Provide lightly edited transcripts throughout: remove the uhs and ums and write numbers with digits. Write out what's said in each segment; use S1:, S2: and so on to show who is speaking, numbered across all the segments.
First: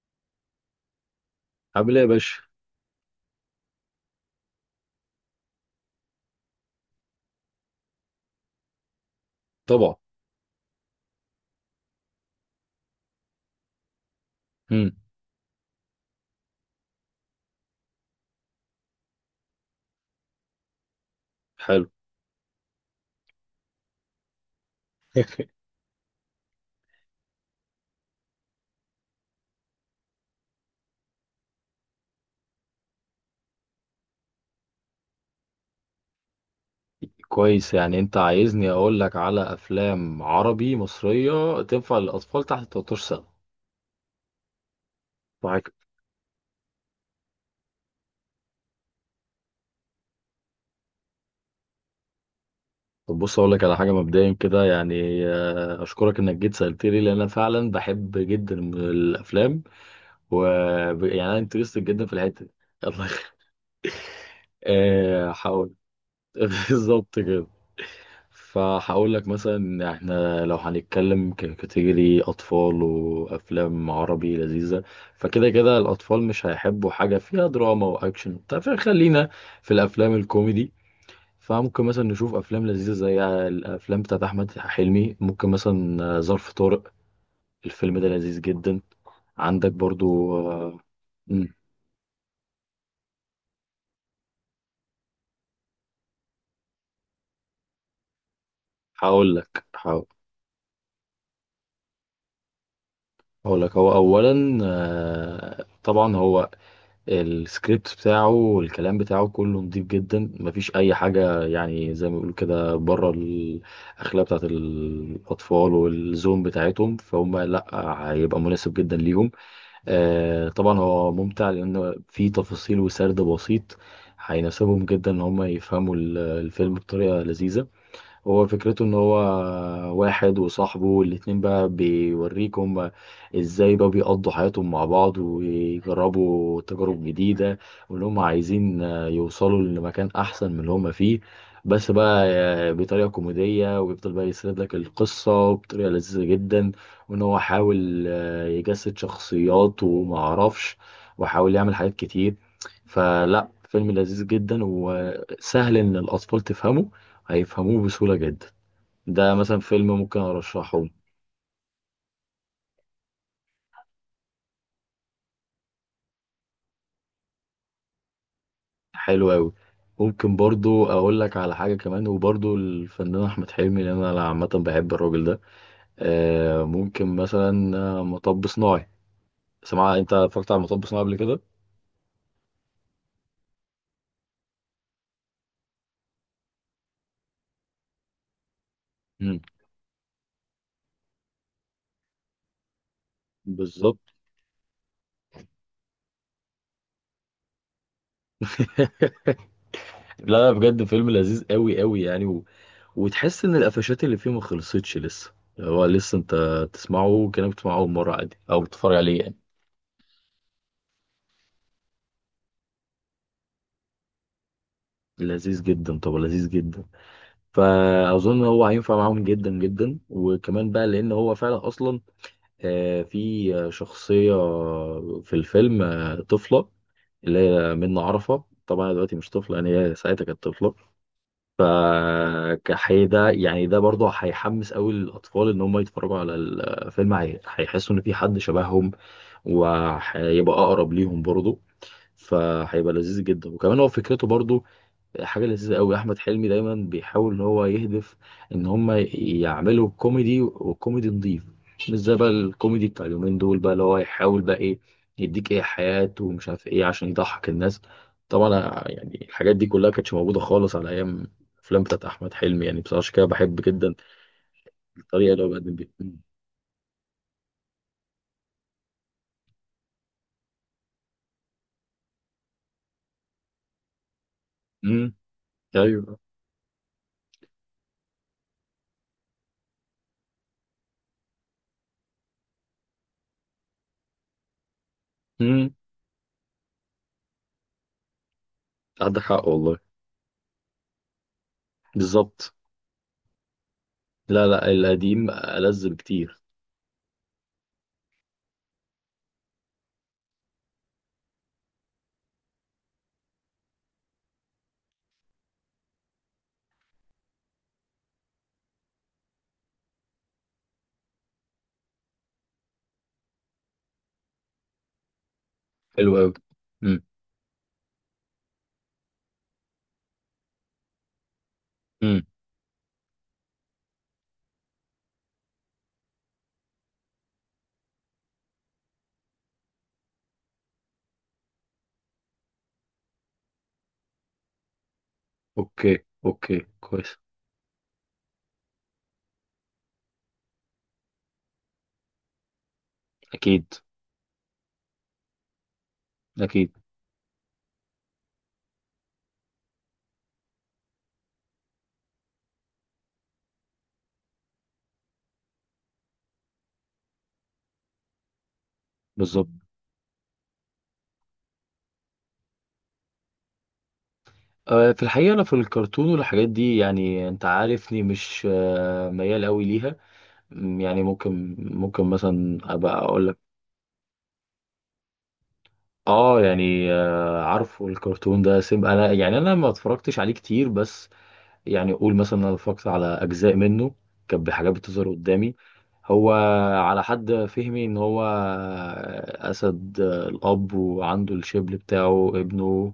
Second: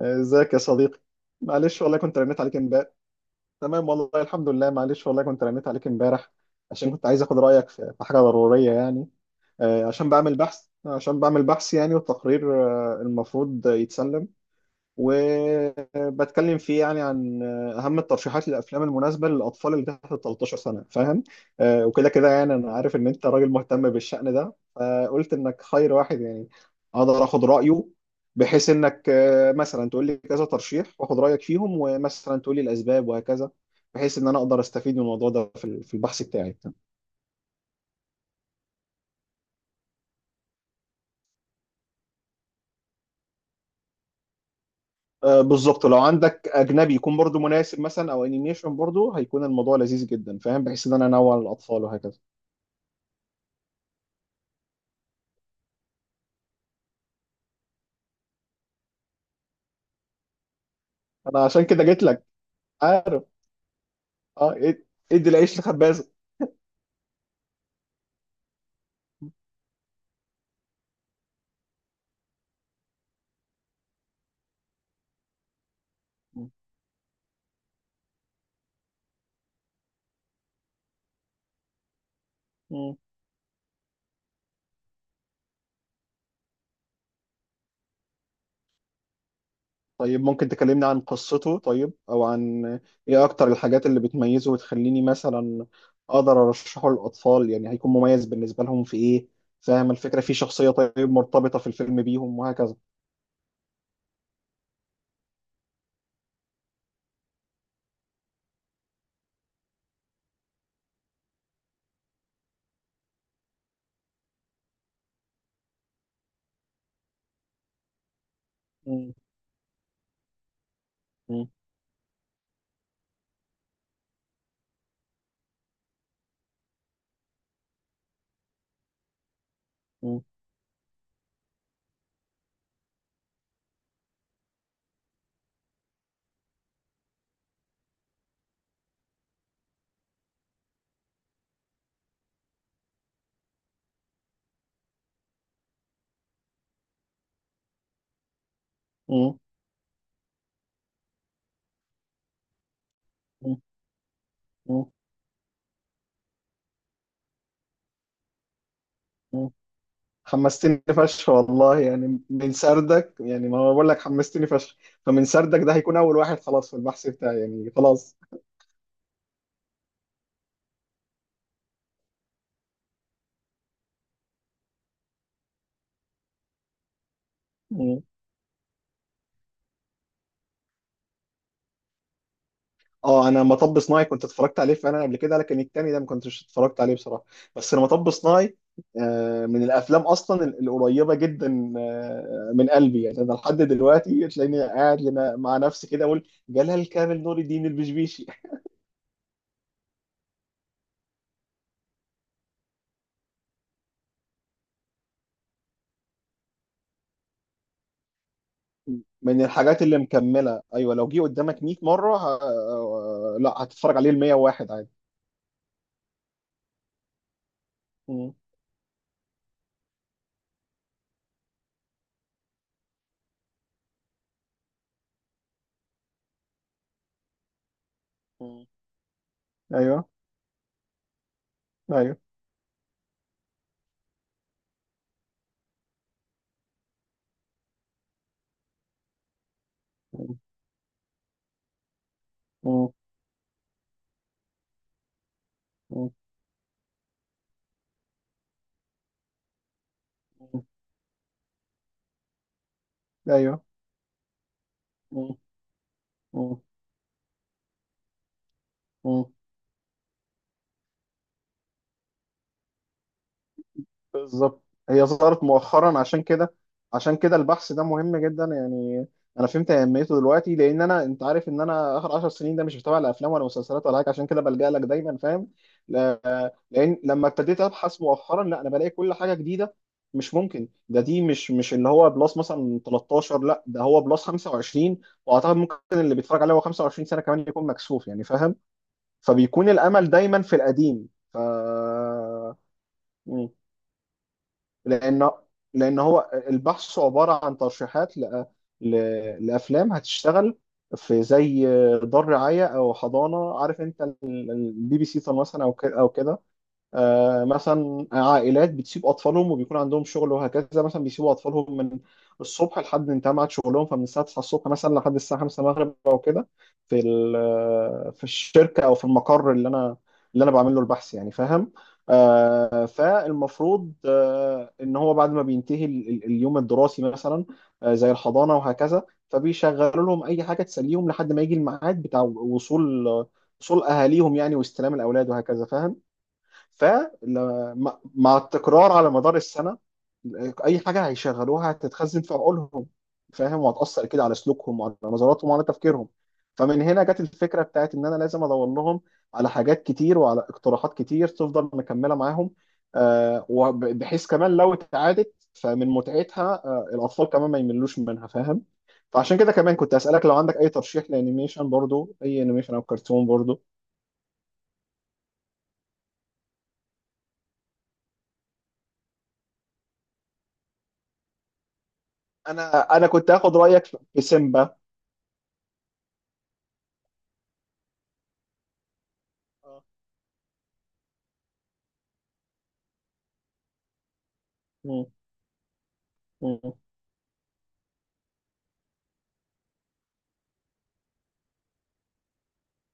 S1: ازيك يا صديقي. معلش
S2: عامل
S1: والله
S2: ايه يا
S1: كنت رنيت
S2: باشا؟
S1: عليك امبارح. تمام والله الحمد لله، معلش والله كنت رنيت عليك امبارح عشان كنت عايز اخد رايك في حاجه ضروريه يعني.
S2: طبعا.
S1: عشان بعمل بحث يعني والتقرير المفروض يتسلم.
S2: امم.
S1: وبتكلم فيه يعني عن اهم الترشيحات للافلام المناسبه للاطفال اللي تحت 13 سنه، فاهم؟
S2: حلو.
S1: وكده كده يعني، انا عارف ان انت راجل مهتم بالشأن ده، فقلت انك خير واحد يعني اقدر اخد رايه، بحيث انك مثلا تقول لي كذا ترشيح واخد رايك فيهم ومثلا تقول لي الاسباب وهكذا، بحيث ان انا اقدر استفيد من الموضوع ده في في البحث بتاعي.
S2: كويس، يعني انت عايزني اقول لك على افلام عربي مصريه تنفع للاطفال تحت 13 سنه؟ معاك.
S1: بالظبط، لو عندك اجنبي يكون برضو مناسب مثلا، او انيميشن برضو هيكون الموضوع لذيذ جدا، فاهم؟ بحيث ان انا انوع للاطفال وهكذا.
S2: طب بص اقول لك على حاجه مبدئيا كده، يعني اشكرك انك جيت سالت لي لان انا فعلا بحب جدا الافلام و يعني انا
S1: انا عشان
S2: انترستد
S1: كده جيت
S2: جدا في
S1: لك،
S2: الحته دي. يلا
S1: عارف. اه ادي العيش
S2: حاول.
S1: لخبازه.
S2: بالظبط كده. فهقول لك مثلا إن احنا لو هنتكلم ككاتيجوري اطفال وافلام عربي لذيذه، فكده كده الاطفال مش هيحبوا حاجه فيها دراما واكشن وبتاع، فخلينا في الافلام الكوميدي. فممكن مثلا نشوف افلام لذيذه
S1: مم.
S2: زي الافلام بتاعت احمد حلمي. ممكن مثلا ظرف طارق. الفيلم ده لذيذ جدا. عندك
S1: طيب
S2: برضو
S1: ممكن تكلمني عن
S2: مم،
S1: قصته طيب، او عن ايه اكتر الحاجات اللي بتميزه وتخليني مثلا اقدر ارشحه للاطفال؟ يعني هيكون مميز بالنسبه لهم في ايه؟
S2: هقول لك
S1: فاهم
S2: هقول
S1: الفكره؟ في شخصيه طيب مرتبطه في الفيلم بيهم وهكذا.
S2: هقول لك هو اولا، طبعا هو السكريبت بتاعه والكلام بتاعه كله نضيف جدا، مفيش اي حاجه يعني زي ما بيقولوا كده بره الاخلاق بتاعت الاطفال والزوم بتاعتهم، فهم لا، هيبقى مناسب جدا
S1: مم.
S2: ليهم. آه طبعا هو
S1: مم.
S2: ممتع لان في تفاصيل وسرد بسيط هيناسبهم جدا، ان هم يفهموا الفيلم بطريقه لذيذه. هو فكرته ان هو
S1: مم.
S2: واحد وصاحبه، والاتنين بقى بيوريك هما ازاي بقى بيقضوا حياتهم مع بعض ويجربوا تجارب جديدة، وان هما عايزين يوصلوا لمكان احسن من اللي هما فيه. بس بقى بطريقة كوميدية، ويفضل بقى يسرد لك القصة بطريقة لذيذة جدا، وان هو حاول يجسد
S1: مم.
S2: شخصيات ومعرفش، وحاول يعمل حاجات كتير. فلا،
S1: مم.
S2: فيلم لذيذ جدا
S1: مم.
S2: وسهل ان الاطفال تفهمه، هيفهموه بسهولة جدا. ده مثلا فيلم ممكن ارشحه.
S1: حمستني فشخ والله، يعني من سردك، يعني ما أنا بقول لك حمستني فشخ، فمن سردك ده هيكون اول واحد خلاص في البحث بتاعي، يعني خلاص.
S2: حلو قوي. ممكن برضو اقول لك على حاجة كمان، وبرضو الفنان احمد حلمي لان انا عامة بحب الراجل ده. آه ممكن مثلا مطب صناعي. سمع، انت اتفرجت على مطب صناعي قبل كده؟
S1: اه انا مطب صناعي كنت اتفرجت عليه فعلا قبل كده، لكن التاني ده ما كنتش اتفرجت عليه بصراحه. بس انا مطب صناعي
S2: مم.
S1: من الافلام اصلا القريبه جدا من قلبي. يعني انا لحد
S2: بالظبط.
S1: دلوقتي تلاقيني قاعد مع نفسي كده اقول جلال كامل نور الدين البشبيشي.
S2: لا لا، بجد فيلم لذيذ قوي قوي يعني و وتحس ان القفشات اللي فيه ما خلصتش لسه. هو لسه انت تسمعه كأنك بتسمعه اول مرة عادي، او بتتفرج عليه يعني.
S1: من الحاجات اللي مكمله، ايوه، لو جه قدامك 100 مره ه... آه، لا هتتفرج عليه ال 101 عادي.
S2: لذيذ جدا، طب لذيذ جدا.
S1: مم.
S2: فاظن هو هينفع معاهم جدا جدا. وكمان بقى لان هو فعلا اصلا، في شخصيه في الفيلم، طفله، اللي هي منة عرفه،
S1: مم.
S2: طبعا دلوقتي مش طفله يعني، هي
S1: ايوه،
S2: ساعتها كانت طفله.
S1: ايوه.
S2: فكحي ده يعني ده برضه هيحمس قوي الاطفال ان هم يتفرجوا على الفيلم، هيحسوا ان في حد شبههم،
S1: مم.
S2: وهيبقى اقرب ليهم برضه.
S1: مم.
S2: فهيبقى لذيذ جدا. وكمان هو فكرته برضه حاجة لذيذة قوي. أحمد حلمي دايما بيحاول إن هو يهدف، إن هما يعملوا كوميدي،
S1: مم.
S2: وكوميدي نظيف. مش زي بقى الكوميدي بتاع اليومين دول
S1: ايوه.
S2: بقى، اللي هو يحاول بقى إيه،
S1: مم.
S2: يديك إيه حياة ومش عارف إيه، عشان يضحك الناس. طبعا
S1: مم.
S2: يعني الحاجات دي كلها كانتش موجودة خالص على أيام الأفلام بتاعت أحمد حلمي، يعني بصراحة عشان كده بحب جدا
S1: بالظبط. هي
S2: الطريقة اللي
S1: ظهرت
S2: هو بيقدم بيها.
S1: مؤخرا عشان كده. عشان كده البحث ده مهم جدا يعني. انا فهمت اهميته دلوقتي، لان انا انت عارف ان انا اخر 10 سنين ده مش بتابع لا افلام ولا مسلسلات ولا حاجه، عشان كده بلجأ لك
S2: أمم.
S1: دايما، فاهم؟
S2: أيوه.
S1: لان لما ابتديت ابحث مؤخرا، لا انا بلاقي كل حاجه جديده. مش ممكن ده، دي مش اللي هو بلس مثلا 13، لا ده هو بلس 25. واعتقد
S2: أمم.
S1: ممكن اللي بيتفرج عليه هو 25 سنه كمان يكون مكسوف يعني، فاهم؟
S2: عندك حق
S1: فبيكون
S2: والله.
S1: الامل دايما في القديم. ف
S2: بالظبط. لا لا، القديم
S1: لان
S2: ألذ
S1: لان هو
S2: بكتير.
S1: البحث عباره عن ترشيحات ل... لافلام هتشتغل في زي دار رعايه او حضانه. عارف انت البي بي سي مثلا، او كده او كده. مثلا عائلات بتسيب اطفالهم وبيكون عندهم شغل وهكذا، مثلا بيسيبوا اطفالهم من الصبح لحد انتهى ميعاد شغلهم، فمن الساعه 9 الصبح مثلا لحد الساعه 5 المغرب
S2: حلو
S1: او
S2: قوي.
S1: كده. في في الشركه او في المقر اللي انا بعمل له البحث، يعني فاهم؟ فالمفروض ان هو بعد ما بينتهي اليوم الدراسي مثلا، زي الحضانه وهكذا، فبيشغلوا لهم اي حاجه تسليهم لحد ما يجي الميعاد بتاع وصول اهاليهم يعني، واستلام الاولاد وهكذا، فاهم؟
S2: اوكي اوكي، كويس.
S1: فمع التكرار على مدار السنة أي حاجة هيشغلوها هتتخزن في عقولهم، فاهم؟
S2: اكيد،
S1: وهتأثر كده على سلوكهم وعلى نظراتهم وعلى تفكيرهم.
S2: اكيد.
S1: فمن هنا جت الفكرة بتاعت إن أنا لازم أدور لهم على حاجات كتير وعلى اقتراحات كتير تفضل مكملة معاهم، بحيث كمان لو اتعادت فمن متعتها الأطفال كمان ما يملوش منها، فاهم؟ فعشان
S2: بالظبط.
S1: كده كمان كنت أسألك لو عندك أي ترشيح لأنيميشن، برضو أي أنيميشن أو كرتون برضو.
S2: في الحقيقه انا في الكرتون والحاجات دي يعني انت عارفني مش ميال قوي ليها. يعني ممكن مثلا ابقى
S1: أنا
S2: اقول
S1: كنت
S2: لك.
S1: هاخد رأيك في سيمبا.
S2: اه يعني، عارفه الكرتون ده سيم، انا يعني انا ما اتفرجتش عليه كتير، بس يعني اقول مثلا انا اتفرجت على اجزاء منه كانت بحاجات
S1: مم.
S2: بتظهر قدامي. هو
S1: مم.
S2: على حد فهمي ان هو اسد، الاب، وعنده الشبل بتاعه ابنه،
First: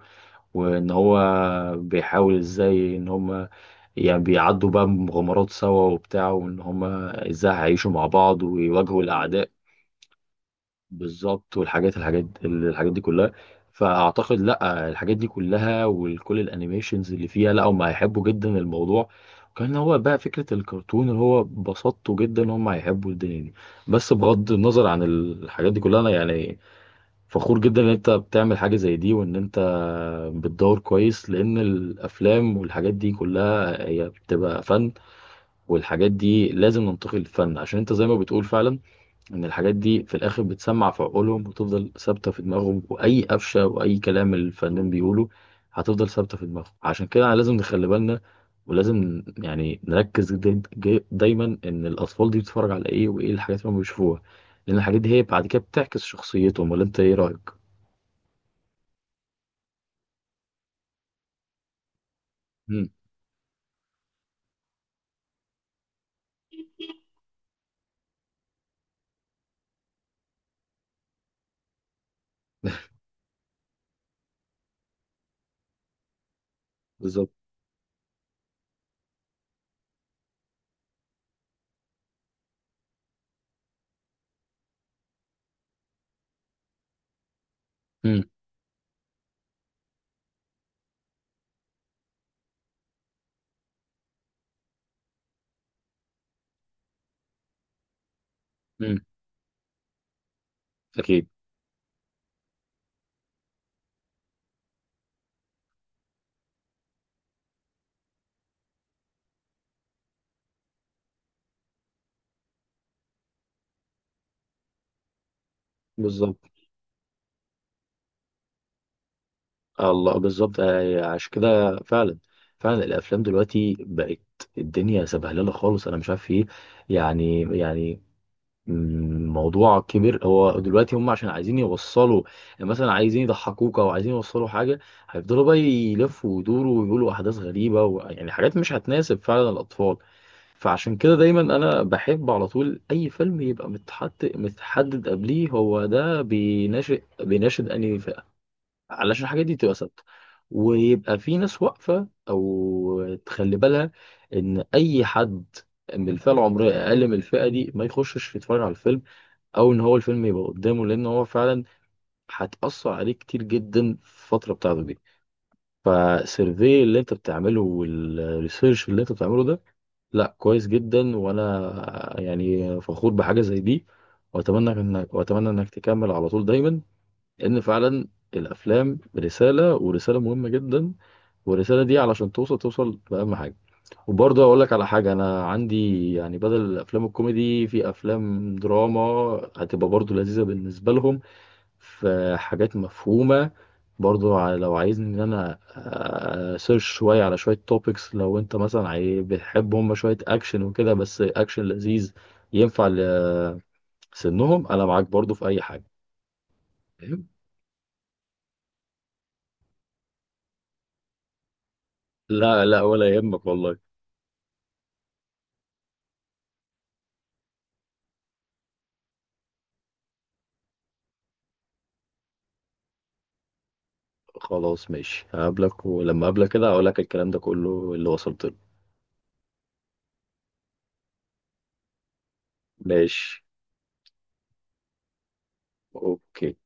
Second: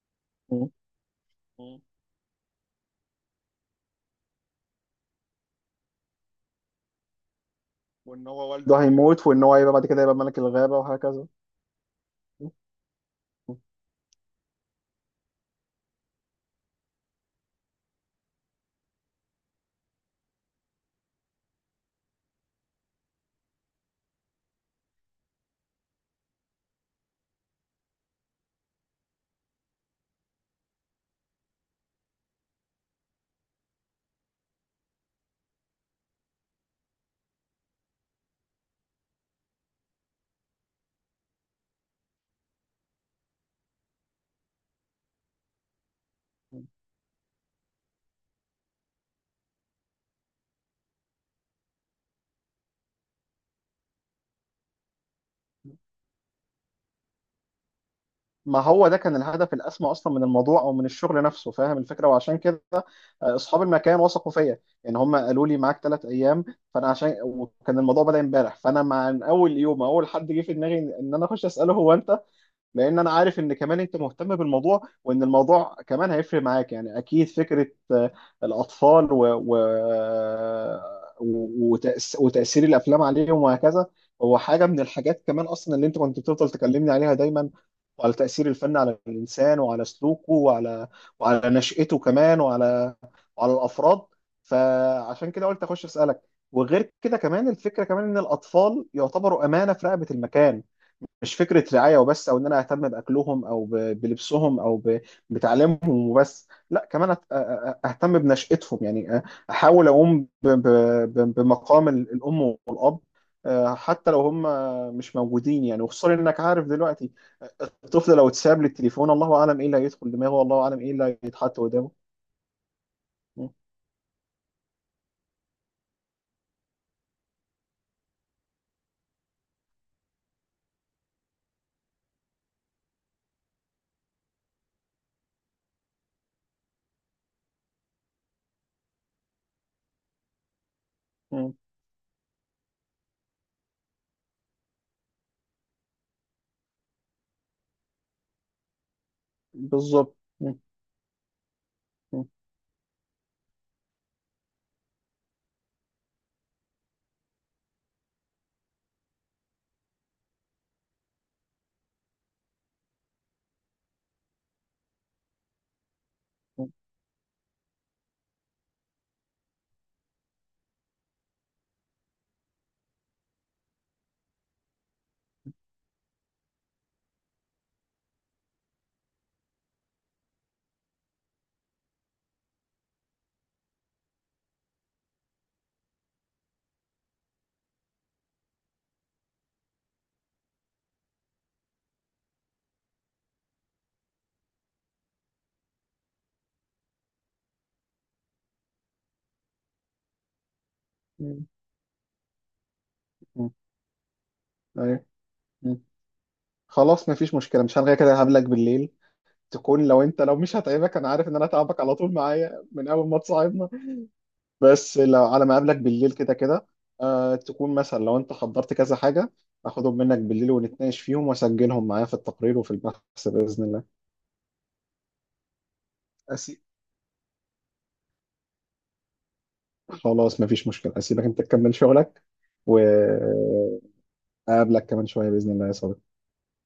S1: مم.
S2: وان هو
S1: مم.
S2: بيحاول ازاي ان هم يعني بيعدوا بقى مغامرات سوا وبتاع، وان هم ازاي هيعيشوا مع
S1: وان
S2: بعض
S1: هو والده ده هيموت
S2: ويواجهوا
S1: هيموت، وان
S2: الاعداء.
S1: هو هيبقى بعد كده يبقى ملك الغابة وهكذا.
S2: بالظبط. والحاجات الحاجات
S1: مم.
S2: الحاجات دي كلها، فاعتقد لا، الحاجات دي كلها وكل الانيميشنز اللي فيها، لا هم هيحبوا جدا الموضوع. كان هو بقى فكرة الكرتون اللي هو بسطته جدا، هم هيحبوا الدنيا دي. بس بغض النظر عن الحاجات دي كلها، انا يعني فخور جدا ان انت بتعمل حاجة زي دي، وان انت بتدور كويس. لان الافلام والحاجات دي كلها هي بتبقى فن، والحاجات دي لازم ننتقل للفن. عشان انت زي ما بتقول فعلا ان الحاجات دي في الاخر بتسمع في عقولهم وتفضل ثابتة في دماغهم، واي قفشة واي كلام الفنان بيقوله هتفضل ثابتة في
S1: مم.
S2: دماغهم. عشان كده لازم نخلي بالنا، ولازم يعني نركز دايما ان الاطفال دي بتتفرج على ايه، وايه الحاجات اللي هم بيشوفوها، لان الحاجات دي هي بعد كده بتعكس شخصيتهم. ولا انت ايه رأيك؟
S1: ما هو ده كان الهدف الأسمى أصلا من الموضوع أو من الشغل نفسه، فاهم الفكرة؟ وعشان كده أصحاب المكان وثقوا فيا، يعني هم قالوا لي معاك 3 أيام. فأنا عشان وكان الموضوع بدأ امبارح، فأنا مع من أول يوم أول حد جه في دماغي إن أنا أخش أسأله هو أنت، لان انا عارف ان كمان انت مهتم بالموضوع، وان الموضوع كمان هيفرق معاك يعني اكيد
S2: بالظبط.
S1: فكره آه، الاطفال وتاثير الافلام عليهم وهكذا. هو حاجه من الحاجات كمان اصلا اللي انت كنت بتفضل تكلمني عليها دايما، وعلى
S2: امم.
S1: تاثير الفن على الانسان وعلى سلوكه وعلى نشأته كمان وعلى الافراد. فعشان كده قلت اخش اسالك. وغير كده كمان الفكره كمان ان الاطفال
S2: امم.
S1: يعتبروا امانه في رقبه المكان،
S2: اكيد.
S1: مش فكرة رعاية وبس أو إن أنا أهتم بأكلهم بلبسهم بتعليمهم وبس، لا كمان أهتم بنشأتهم يعني، أحاول أقوم بمقام الأم والأب، حتى لو هم مش موجودين يعني. وخصوصا
S2: بالظبط.
S1: إنك عارف دلوقتي الطفل لو اتساب للتليفون، الله أعلم إيه اللي هيدخل
S2: الله،
S1: دماغه،
S2: بالظبط.
S1: والله أعلم إيه اللي
S2: عشان
S1: هيتحط
S2: كده
S1: قدامه.
S2: فعلا، فعلا الافلام
S1: م-
S2: دلوقتي بقت الدنيا سبهلله خالص. انا مش عارف ايه، يعني الموضوع كبير. هو دلوقتي هم عشان عايزين يوصلوا، يعني مثلا عايزين يضحكوك او عايزين يوصلوا حاجه، هيفضلوا بقى يلفوا ويدوروا ويقولوا احداث غريبه، ويعني حاجات مش هتناسب فعلا الاطفال. فعشان كده دايما
S1: م-
S2: انا بحب على طول اي فيلم يبقى متحط متحدد قبليه هو ده بيناشد انهي، علشان الحاجات دي تبقى ثابته،
S1: بالظبط.
S2: ويبقى في ناس واقفه
S1: م-
S2: او تخلي بالها ان اي حد من الفئه العمريه اقل من الفئه دي ما يخشش يتفرج على الفيلم، او ان هو الفيلم يبقى قدامه، لان هو فعلا هتاثر عليه كتير جدا في الفتره بتاعته دي.
S1: م-
S2: فالسيرفي اللي انت بتعمله، والريسيرش اللي انت بتعمله ده، لا كويس جدا، وانا يعني فخور بحاجه زي دي. واتمنى انك تكمل على طول دايما، لان فعلا الافلام رساله، ورساله مهمه جدا، والرساله دي علشان توصل، توصل باهم حاجه. وبرضه اقول لك على حاجه، انا عندي يعني بدل الافلام الكوميدي في افلام دراما هتبقى برضه لذيذه بالنسبه لهم، في حاجات مفهومه برضه. لو عايزني ان انا سيرش شويه على شويه توبكس، لو انت مثلا بتحب هم شويه اكشن وكده، بس
S1: م-
S2: اكشن لذيذ ينفع
S1: م-
S2: لسنهم، انا معاك
S1: أيوه.
S2: برضه في اي
S1: م.
S2: حاجه.
S1: خلاص
S2: فاهم؟
S1: مفيش مشكلة، مش هلغي كده، هقابلك بالليل. تكون لو انت لو مش هتعبك، انا عارف ان انا هتعبك على طول
S2: لا
S1: معايا
S2: لا،
S1: من اول
S2: ولا
S1: ما
S2: يهمك
S1: تصاحبنا،
S2: والله.
S1: بس لو على ما اقابلك بالليل كده كده، آه تكون مثلا لو انت حضرت كذا حاجه اخدهم منك بالليل ونتناقش فيهم واسجلهم معايا في التقرير وفي البحث باذن الله.
S2: خلاص ماشي، هقابلك، ولما اقابلك
S1: أسي...
S2: كده هقول لك الكلام ده كله اللي وصلت له.
S1: خلاص مفيش مشكله، اسيبك انت تكمل شغلك،
S2: ماشي.
S1: واقابلك كمان شويه باذن الله يا صديقي.
S2: اوكي.